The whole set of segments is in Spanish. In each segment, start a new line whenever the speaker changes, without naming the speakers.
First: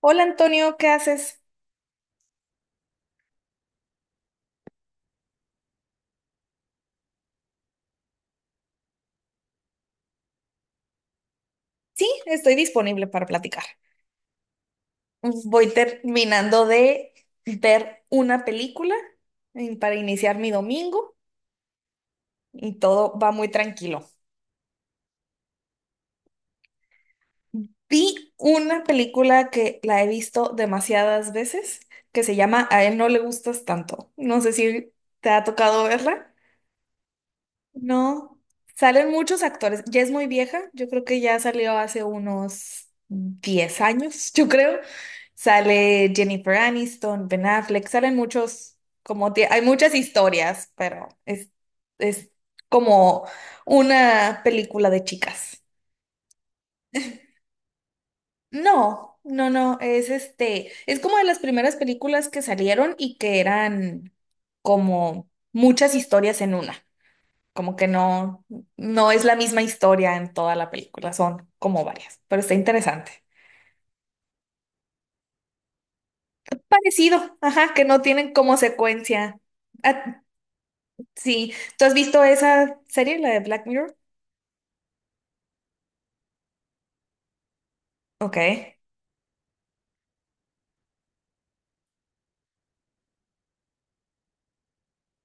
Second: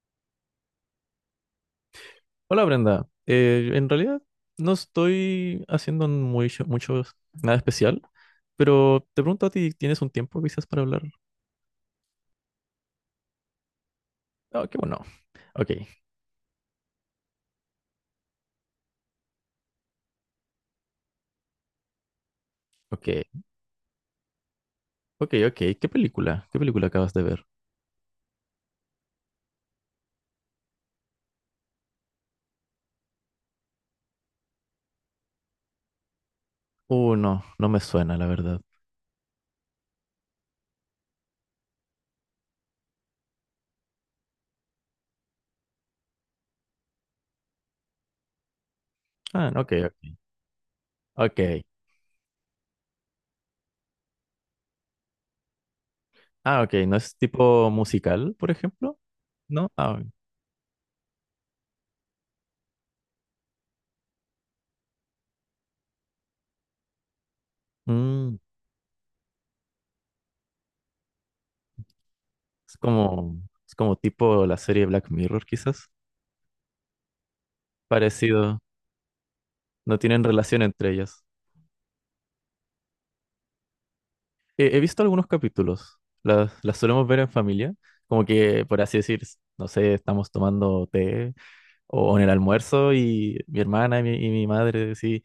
Hola Antonio, ¿qué haces?
Hola Brenda, en realidad no estoy haciendo muy, mucho, nada especial, pero te pregunto a ti, ¿tienes un tiempo quizás para hablar?
Sí, estoy disponible para platicar.
Ah, qué bueno.
Voy
Ok,
terminando de ver una película para iniciar mi domingo y
ok,
todo va muy tranquilo.
ok, ok. ¿Qué película? ¿Qué película acabas de ver?
Vi una película que la he visto demasiadas veces que se llama A él no le gustas tanto. No sé si te ha tocado verla.
No, no me suena, la
No,
verdad.
salen muchos actores. Ya es muy vieja, yo creo que ya salió hace unos 10 años, yo creo. Sale Jennifer Aniston, Ben Affleck, salen muchos,
Ah,
hay
ok,
muchas
ok.
historias, pero
Ok.
es como una película de chicas.
Ah, ok, ¿no es tipo musical, por ejemplo?
No, no,
¿No?
no,
Ah,
es es como de las primeras películas que salieron y que eran como muchas historias en una. Como que
mm,
no, no es la misma historia en toda la película, son como varias, pero está
es
interesante.
como, es como tipo la serie Black Mirror, quizás.
Parecido, ajá, que no tienen como
Parecido,
secuencia.
no
Ah,
tienen relación entre ellas.
sí, ¿tú has visto esa serie, la de Black Mirror?
He visto algunos capítulos, las solemos ver en familia, como
Ok.
que, por así decir, no sé, estamos tomando té o en el almuerzo y mi hermana y mi madre sí,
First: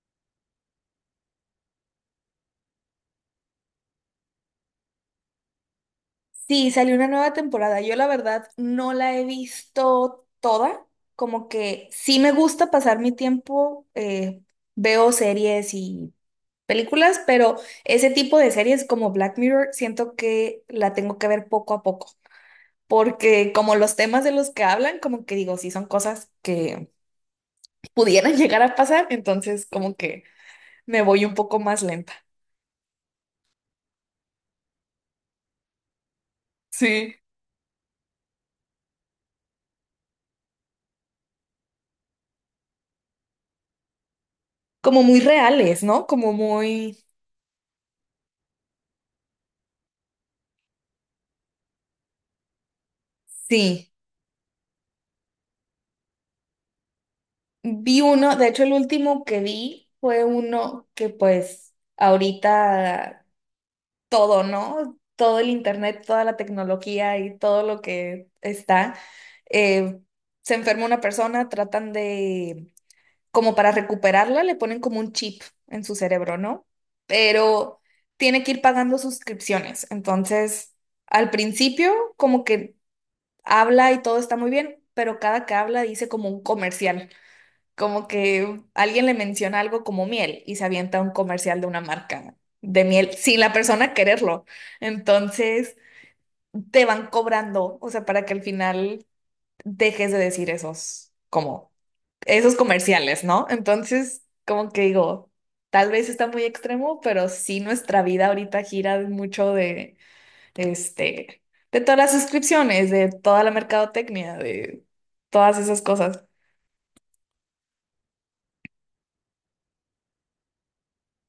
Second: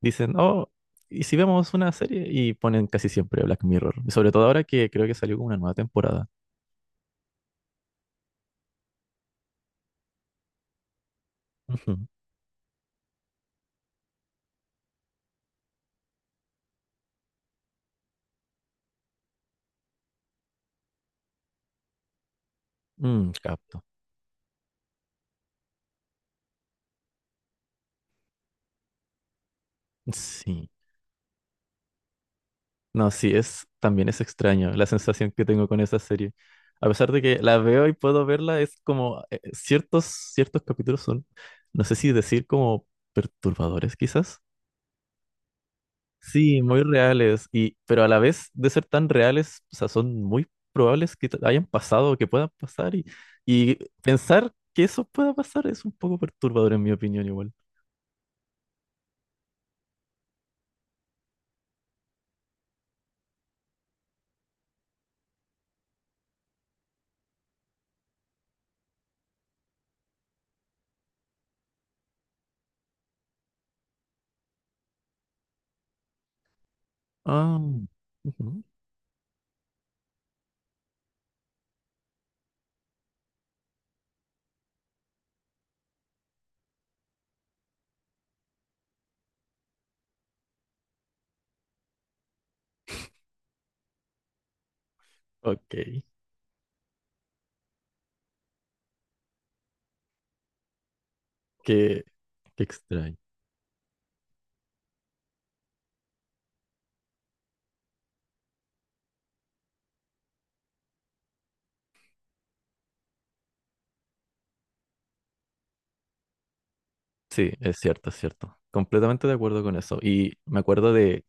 dicen, oh, ¿y si vemos una serie? Y ponen casi siempre Black Mirror, y sobre todo ahora que creo que salió como una nueva temporada.
Sí, salió una nueva temporada. Yo la verdad no la he visto toda, como que
Ujú.
sí me gusta pasar mi tiempo, veo series y películas, pero ese tipo de series como Black Mirror siento que la tengo que ver poco a poco.
Mm,
Porque como
capto.
los temas de los que hablan, como que digo, sí son cosas que pudieran llegar a pasar, entonces como que
Sí.
me voy un poco más lenta.
No, sí, es, también es extraño la sensación que tengo con esa serie. A pesar
Sí.
de que la veo y puedo verla, es como ciertos capítulos son, no sé si decir como perturbadores quizás.
Como muy reales, ¿no? Como
Sí, muy
muy...
reales, y, pero a la vez de ser tan reales, o sea, son muy probables que hayan pasado o que puedan pasar y
Sí,
pensar que eso pueda pasar es un poco perturbador en mi opinión igual.
vi uno, de hecho el último que vi fue uno que pues ahorita todo, ¿no? Todo el internet, toda la tecnología y todo lo que está, eh, se enferma una persona, tratan de como para recuperarla, le ponen como un chip en su cerebro, ¿no?
Ah,
Pero tiene que ir
ujú,
pagando suscripciones. Entonces, al principio, como que habla y todo está muy bien, pero cada que habla dice como un comercial, como que alguien le menciona algo como miel y se avienta un comercial de una marca de miel sin la persona quererlo.
ok,
Entonces, te van cobrando, o sea, para que al final dejes de decir
qué,
esos
qué extraño.
comerciales, ¿no? Entonces, como que digo, tal vez está muy extremo, pero sí nuestra vida ahorita gira mucho de, este, de todas las suscripciones, de toda la mercadotecnia, de todas esas cosas.
Sí, es cierto, es cierto. Completamente de acuerdo con eso. Y me acuerdo de,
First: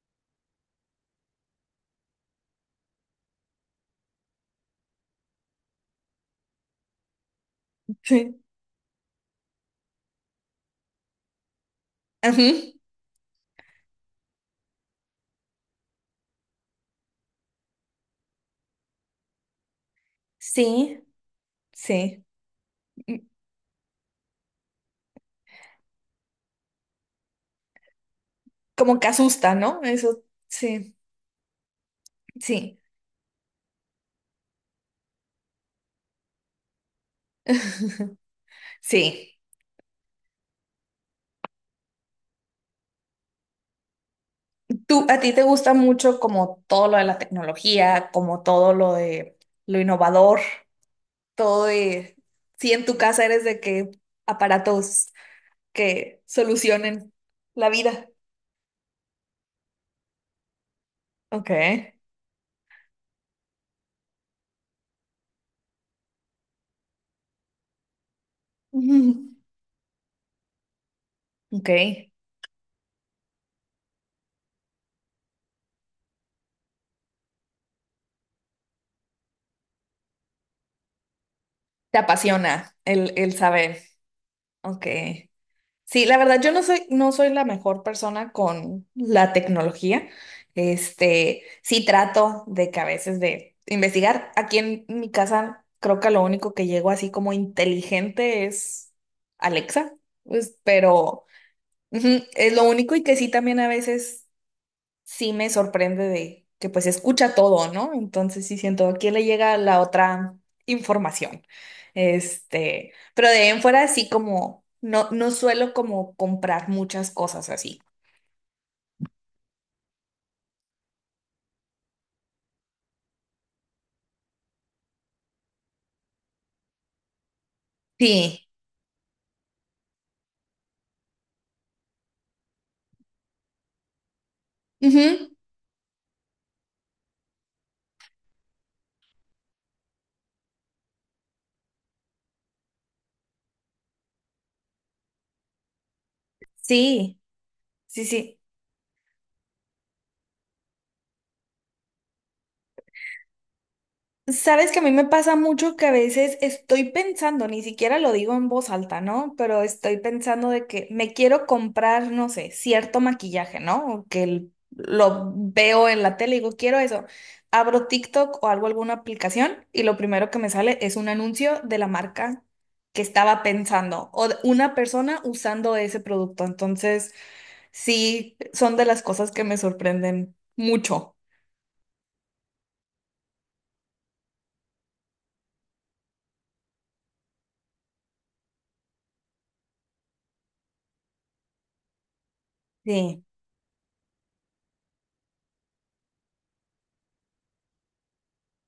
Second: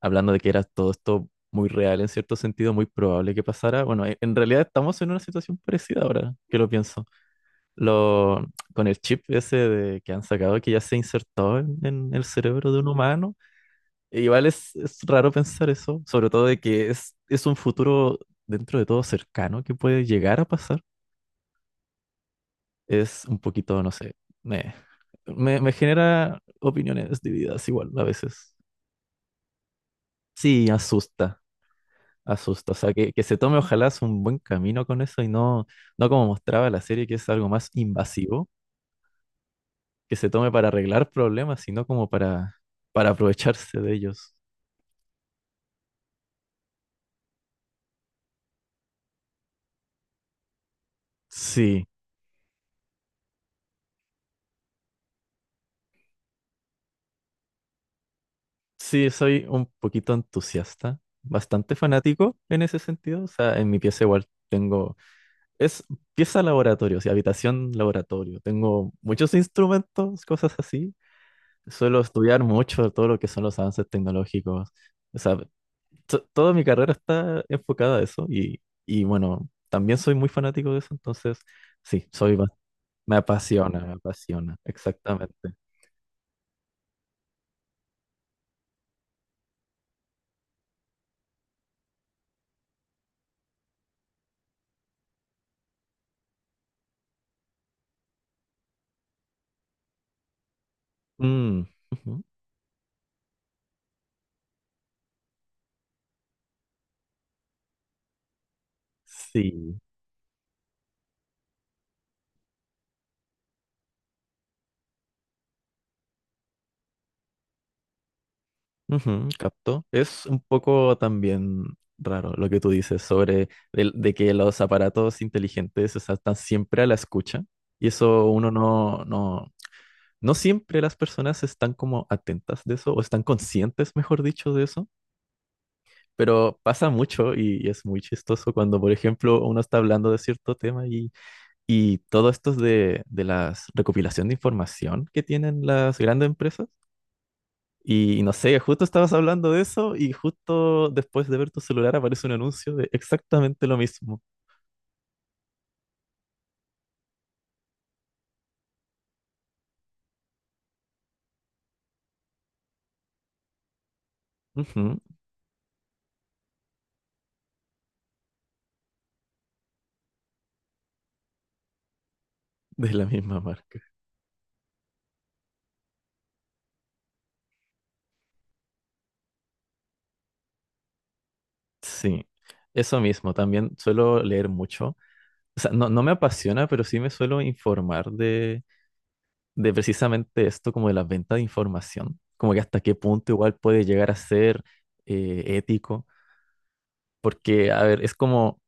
hablando de que era todo esto muy real, en cierto sentido, muy probable que pasara. Bueno, en realidad estamos en una situación parecida ahora, que lo pienso.
Sí.
Lo, con el chip ese de, que han sacado, que ya se insertó en el cerebro
Ujú.
de un humano. E Igual es raro pensar eso, sobre todo de que es un futuro dentro de todo cercano que puede llegar a pasar.
Sí, sí. Mm,
Es un poquito, no sé, me, me genera opiniones divididas igual a veces.
como que asusta, ¿no? Eso,
Sí,
sí,
asusta, asusta. O
sí,
sea, que se tome ojalá es un buen camino con eso y no, no como mostraba la serie, que es algo más invasivo,
sí.
que se tome para arreglar problemas, sino como para aprovecharse de ellos.
¿Tú, a ti te gusta mucho como todo lo de la tecnología, como todo lo de lo innovador? Todo
Sí,
de si en tu casa eres de que aparatos que solucionen la vida.
sí, soy un poquito entusiasta,
Ok.
bastante fanático en ese sentido. O sea, en mi pieza igual tengo. Es pieza laboratorio, o sea, habitación laboratorio. Tengo
Ujú.
muchos instrumentos, cosas así.
Ok.
Suelo estudiar mucho todo lo que son los avances tecnológicos. O sea, toda mi carrera está enfocada a eso y bueno, también soy muy fanático de eso, entonces
Te
sí, soy,
apasiona el saber.
me apasiona,
Ok.
exactamente.
Sí, la verdad, yo no soy, no soy la mejor persona con la tecnología. Sí trato de que a veces de investigar. Aquí en mi casa creo que lo único que llego así como inteligente es Alexa, pues, pero
Mm,
Ujú,
ujú.
es lo único y que sí también a veces sí me sorprende de que pues escucha todo, ¿no? Entonces sí siento, ¿a quién le llega
Sí.
la otra información? Pero de ahí en fuera sí como, no, no suelo como comprar muchas cosas así.
Ujú, capto. Es un poco también raro lo que tú dices sobre de, que los aparatos inteligentes, o sea, están siempre a la escucha y eso
Sí.
uno no, no, no siempre las personas están como atentas de eso o están conscientes, mejor dicho, de eso,
Ujú,
pero pasa mucho y es muy chistoso cuando, por ejemplo, uno está hablando de cierto tema y todo esto es de las recopilación de información que tienen las grandes empresas.
sí, sí,
Y no
sí.
sé, justo estabas hablando de eso y justo después de ver tu celular aparece un anuncio de exactamente lo mismo.
Sabes que a mí me pasa mucho que a veces estoy pensando, ni siquiera lo digo en voz alta, ¿no? Pero estoy pensando de que me quiero comprar, no sé, cierto maquillaje, ¿no? O
Ujú,
lo veo en la tele y digo, quiero eso. Abro TikTok o hago alguna aplicación y lo primero que me sale es un anuncio de la marca
de
que
la misma
estaba
marca.
pensando o de una persona usando ese producto. Entonces, sí, son de las cosas que me sorprenden mucho.
Sí, eso mismo. También suelo leer mucho. O sea, no, no me apasiona, pero sí me suelo informar de precisamente esto, como de la venta de información. Como que hasta qué
Sí.
punto igual puede llegar a ser ético. Porque, a ver, es como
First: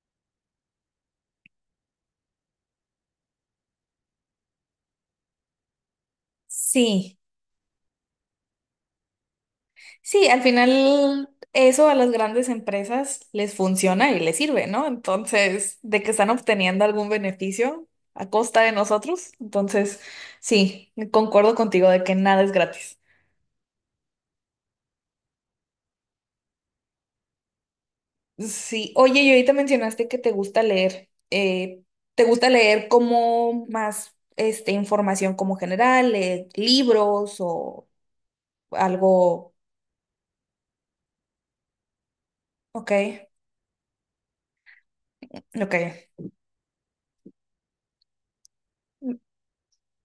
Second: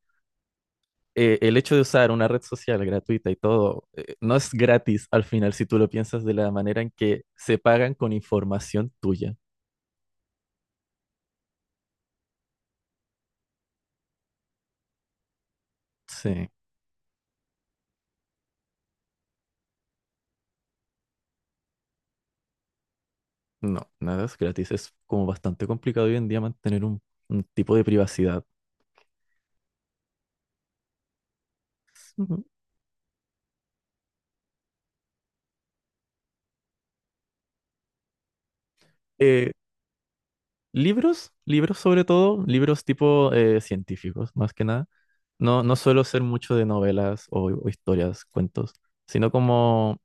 el hecho de usar una red social gratuita y todo, no es gratis al final si tú lo piensas de la manera en
Sí.
que se pagan con información tuya.
Sí, al final eso a las grandes empresas les funciona y les sirve, ¿no? Entonces, de que están
Sí,
obteniendo algún beneficio a costa de nosotros. Entonces, sí, concuerdo contigo de que nada es gratis.
no, nada es gratis. Es como bastante complicado hoy en día mantener un tipo de privacidad.
Sí, oye, y ahorita mencionaste que te gusta leer. ¿Te
Ujú.
gusta leer como más información como general, libros o
Eh,
algo?
Libros, libros sobre todo, libros
Ok,
tipo científicos, más que nada. No, no suelo
ok.
ser mucho de novelas o historias, cuentos, sino como.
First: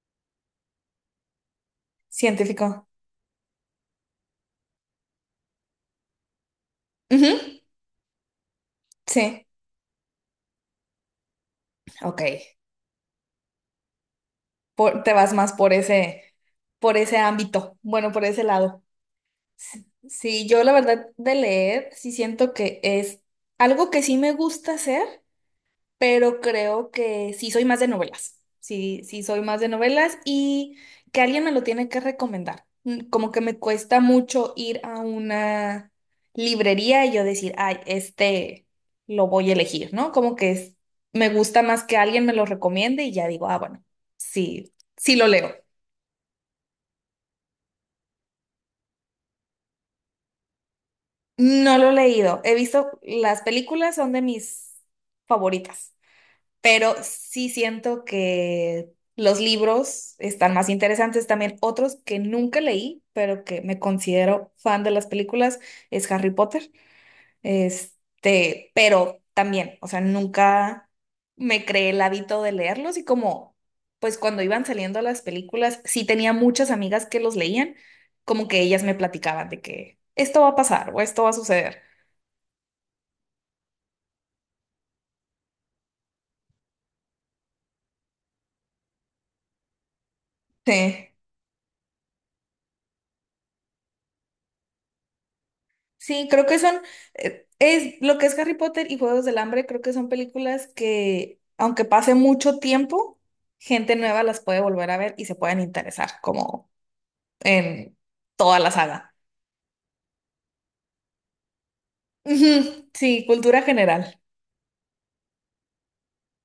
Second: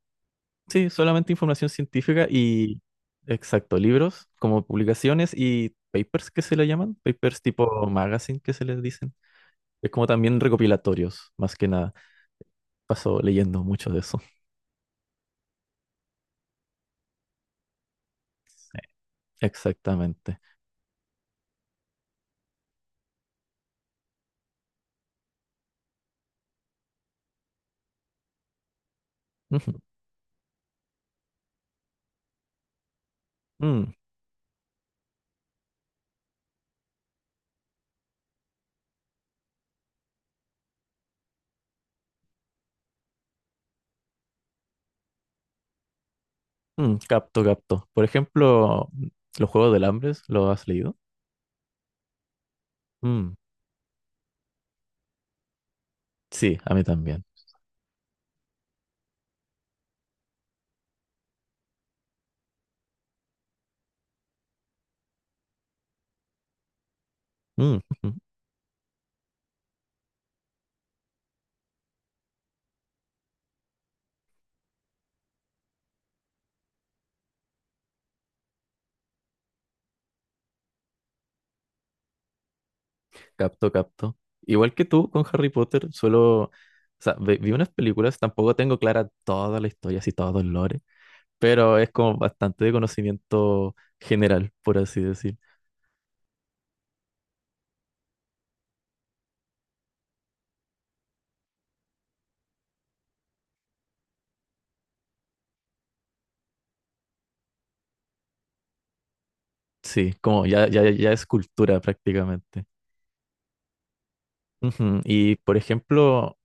Sí, solamente información científica y,
Científico.
exacto, libros como publicaciones y papers que se le llaman,
Ujú,
papers tipo magazine que se les dicen.
sí,
Es como también recopilatorios, más que nada.
ok.
Paso leyendo mucho de eso.
Te vas más por ese ámbito, bueno, por ese
Sí.
lado.
Exactamente.
Sí, yo la verdad de leer, sí siento que es algo que sí me gusta hacer, pero creo que sí soy más de novelas. Sí, sí soy más de
Ujú.
novelas y que alguien me lo tiene que recomendar. Mm, como que me
Mm,
cuesta mucho ir a una librería y yo decir, ay, lo voy a elegir, ¿no? Me gusta más que alguien me lo recomiende y ya digo, ah, bueno, sí, sí lo leo.
mm, capto, capto. Por ejemplo, los Juegos del Hambre, ¿lo has leído?
No lo he leído. He visto,
Mm,
las películas son de mis favoritas,
sí, a mí
pero
también.
sí siento que los libros están más interesantes. También otros que nunca leí, pero que me considero fan de las películas, es Harry Potter.
Mm, ujú.
Pero también, o sea, nunca me creé el hábito de leerlos y como, pues cuando iban saliendo las películas, sí tenía muchas amigas que los leían, como que ellas me platicaban de que esto va a pasar o esto va a suceder.
Capto, capto. Igual que tú con Harry Potter, solo... O sea, vi unas películas, tampoco tengo clara toda la historia, así todo el lore,
Sí,
pero es como bastante de conocimiento general, por así decir.
sí, es lo que es Harry Potter y Juegos del Hambre, creo que son películas que, aunque pase mucho tiempo, gente nueva las puede volver a ver y se pueden interesar, como en toda la saga.
Sí, como ya, ya, ya es cultura prácticamente.
Ujú, sí, cultura general.
Ujú, y por ejemplo,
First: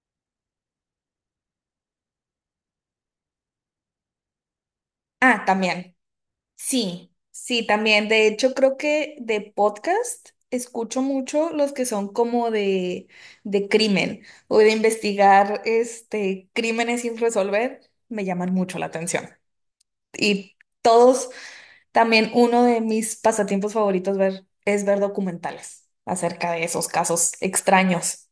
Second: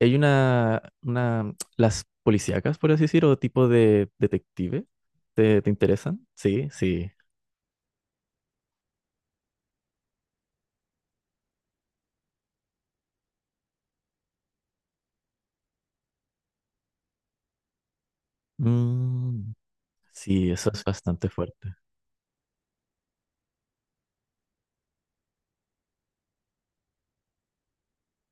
hay una, las policíacas, por así decir, o tipo de detective,
Ah,
te
también.
interesan? Sí, sí.
Sí, sí, también. De hecho, creo que de podcast escucho mucho los que son como de crimen o de investigar crímenes sin resolver, me llaman mucho la atención.
Mm, sí,
Y
eso es
todos,
bastante fuerte,
también uno de mis pasatiempos favoritos es ver documentales acerca de esos casos extraños.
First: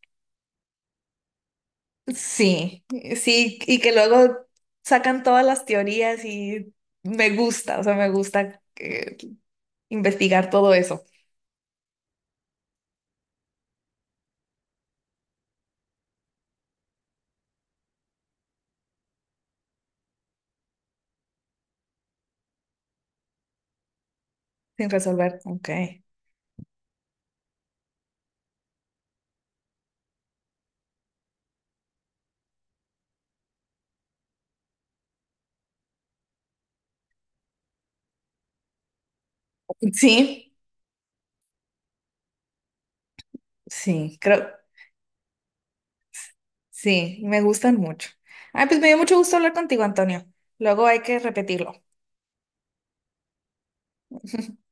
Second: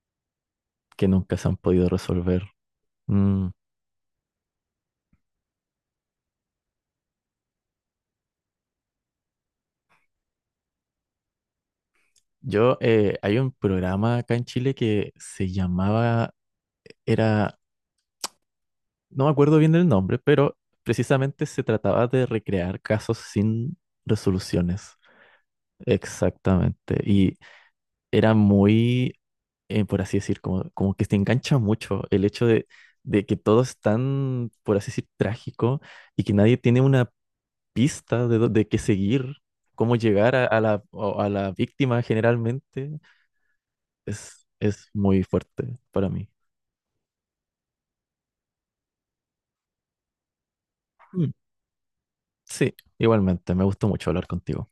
que nunca se han podido resolver.
Sí,
Mm.
sí, y que luego sacan todas las teorías y me gusta, o sea, me gusta investigar todo eso
Yo, hay un programa acá en Chile que se llamaba, era no me acuerdo bien del nombre, pero precisamente se trataba de recrear casos sin
sin
resoluciones.
resolver. Ok.
Exactamente. Y era muy, por así decir, como, como que te engancha mucho el hecho de que todo es tan, por así decir, trágico y que nadie tiene una pista de, de qué seguir, cómo llegar
Sí,
a la, a la víctima generalmente.
sí, creo,
Es muy fuerte para mí.
sí, me gustan mucho. Ay, pues me dio mucho gusto hablar contigo, Antonio. Luego hay que
Mm,
repetirlo.
sí, igualmente, me gustó mucho hablar contigo.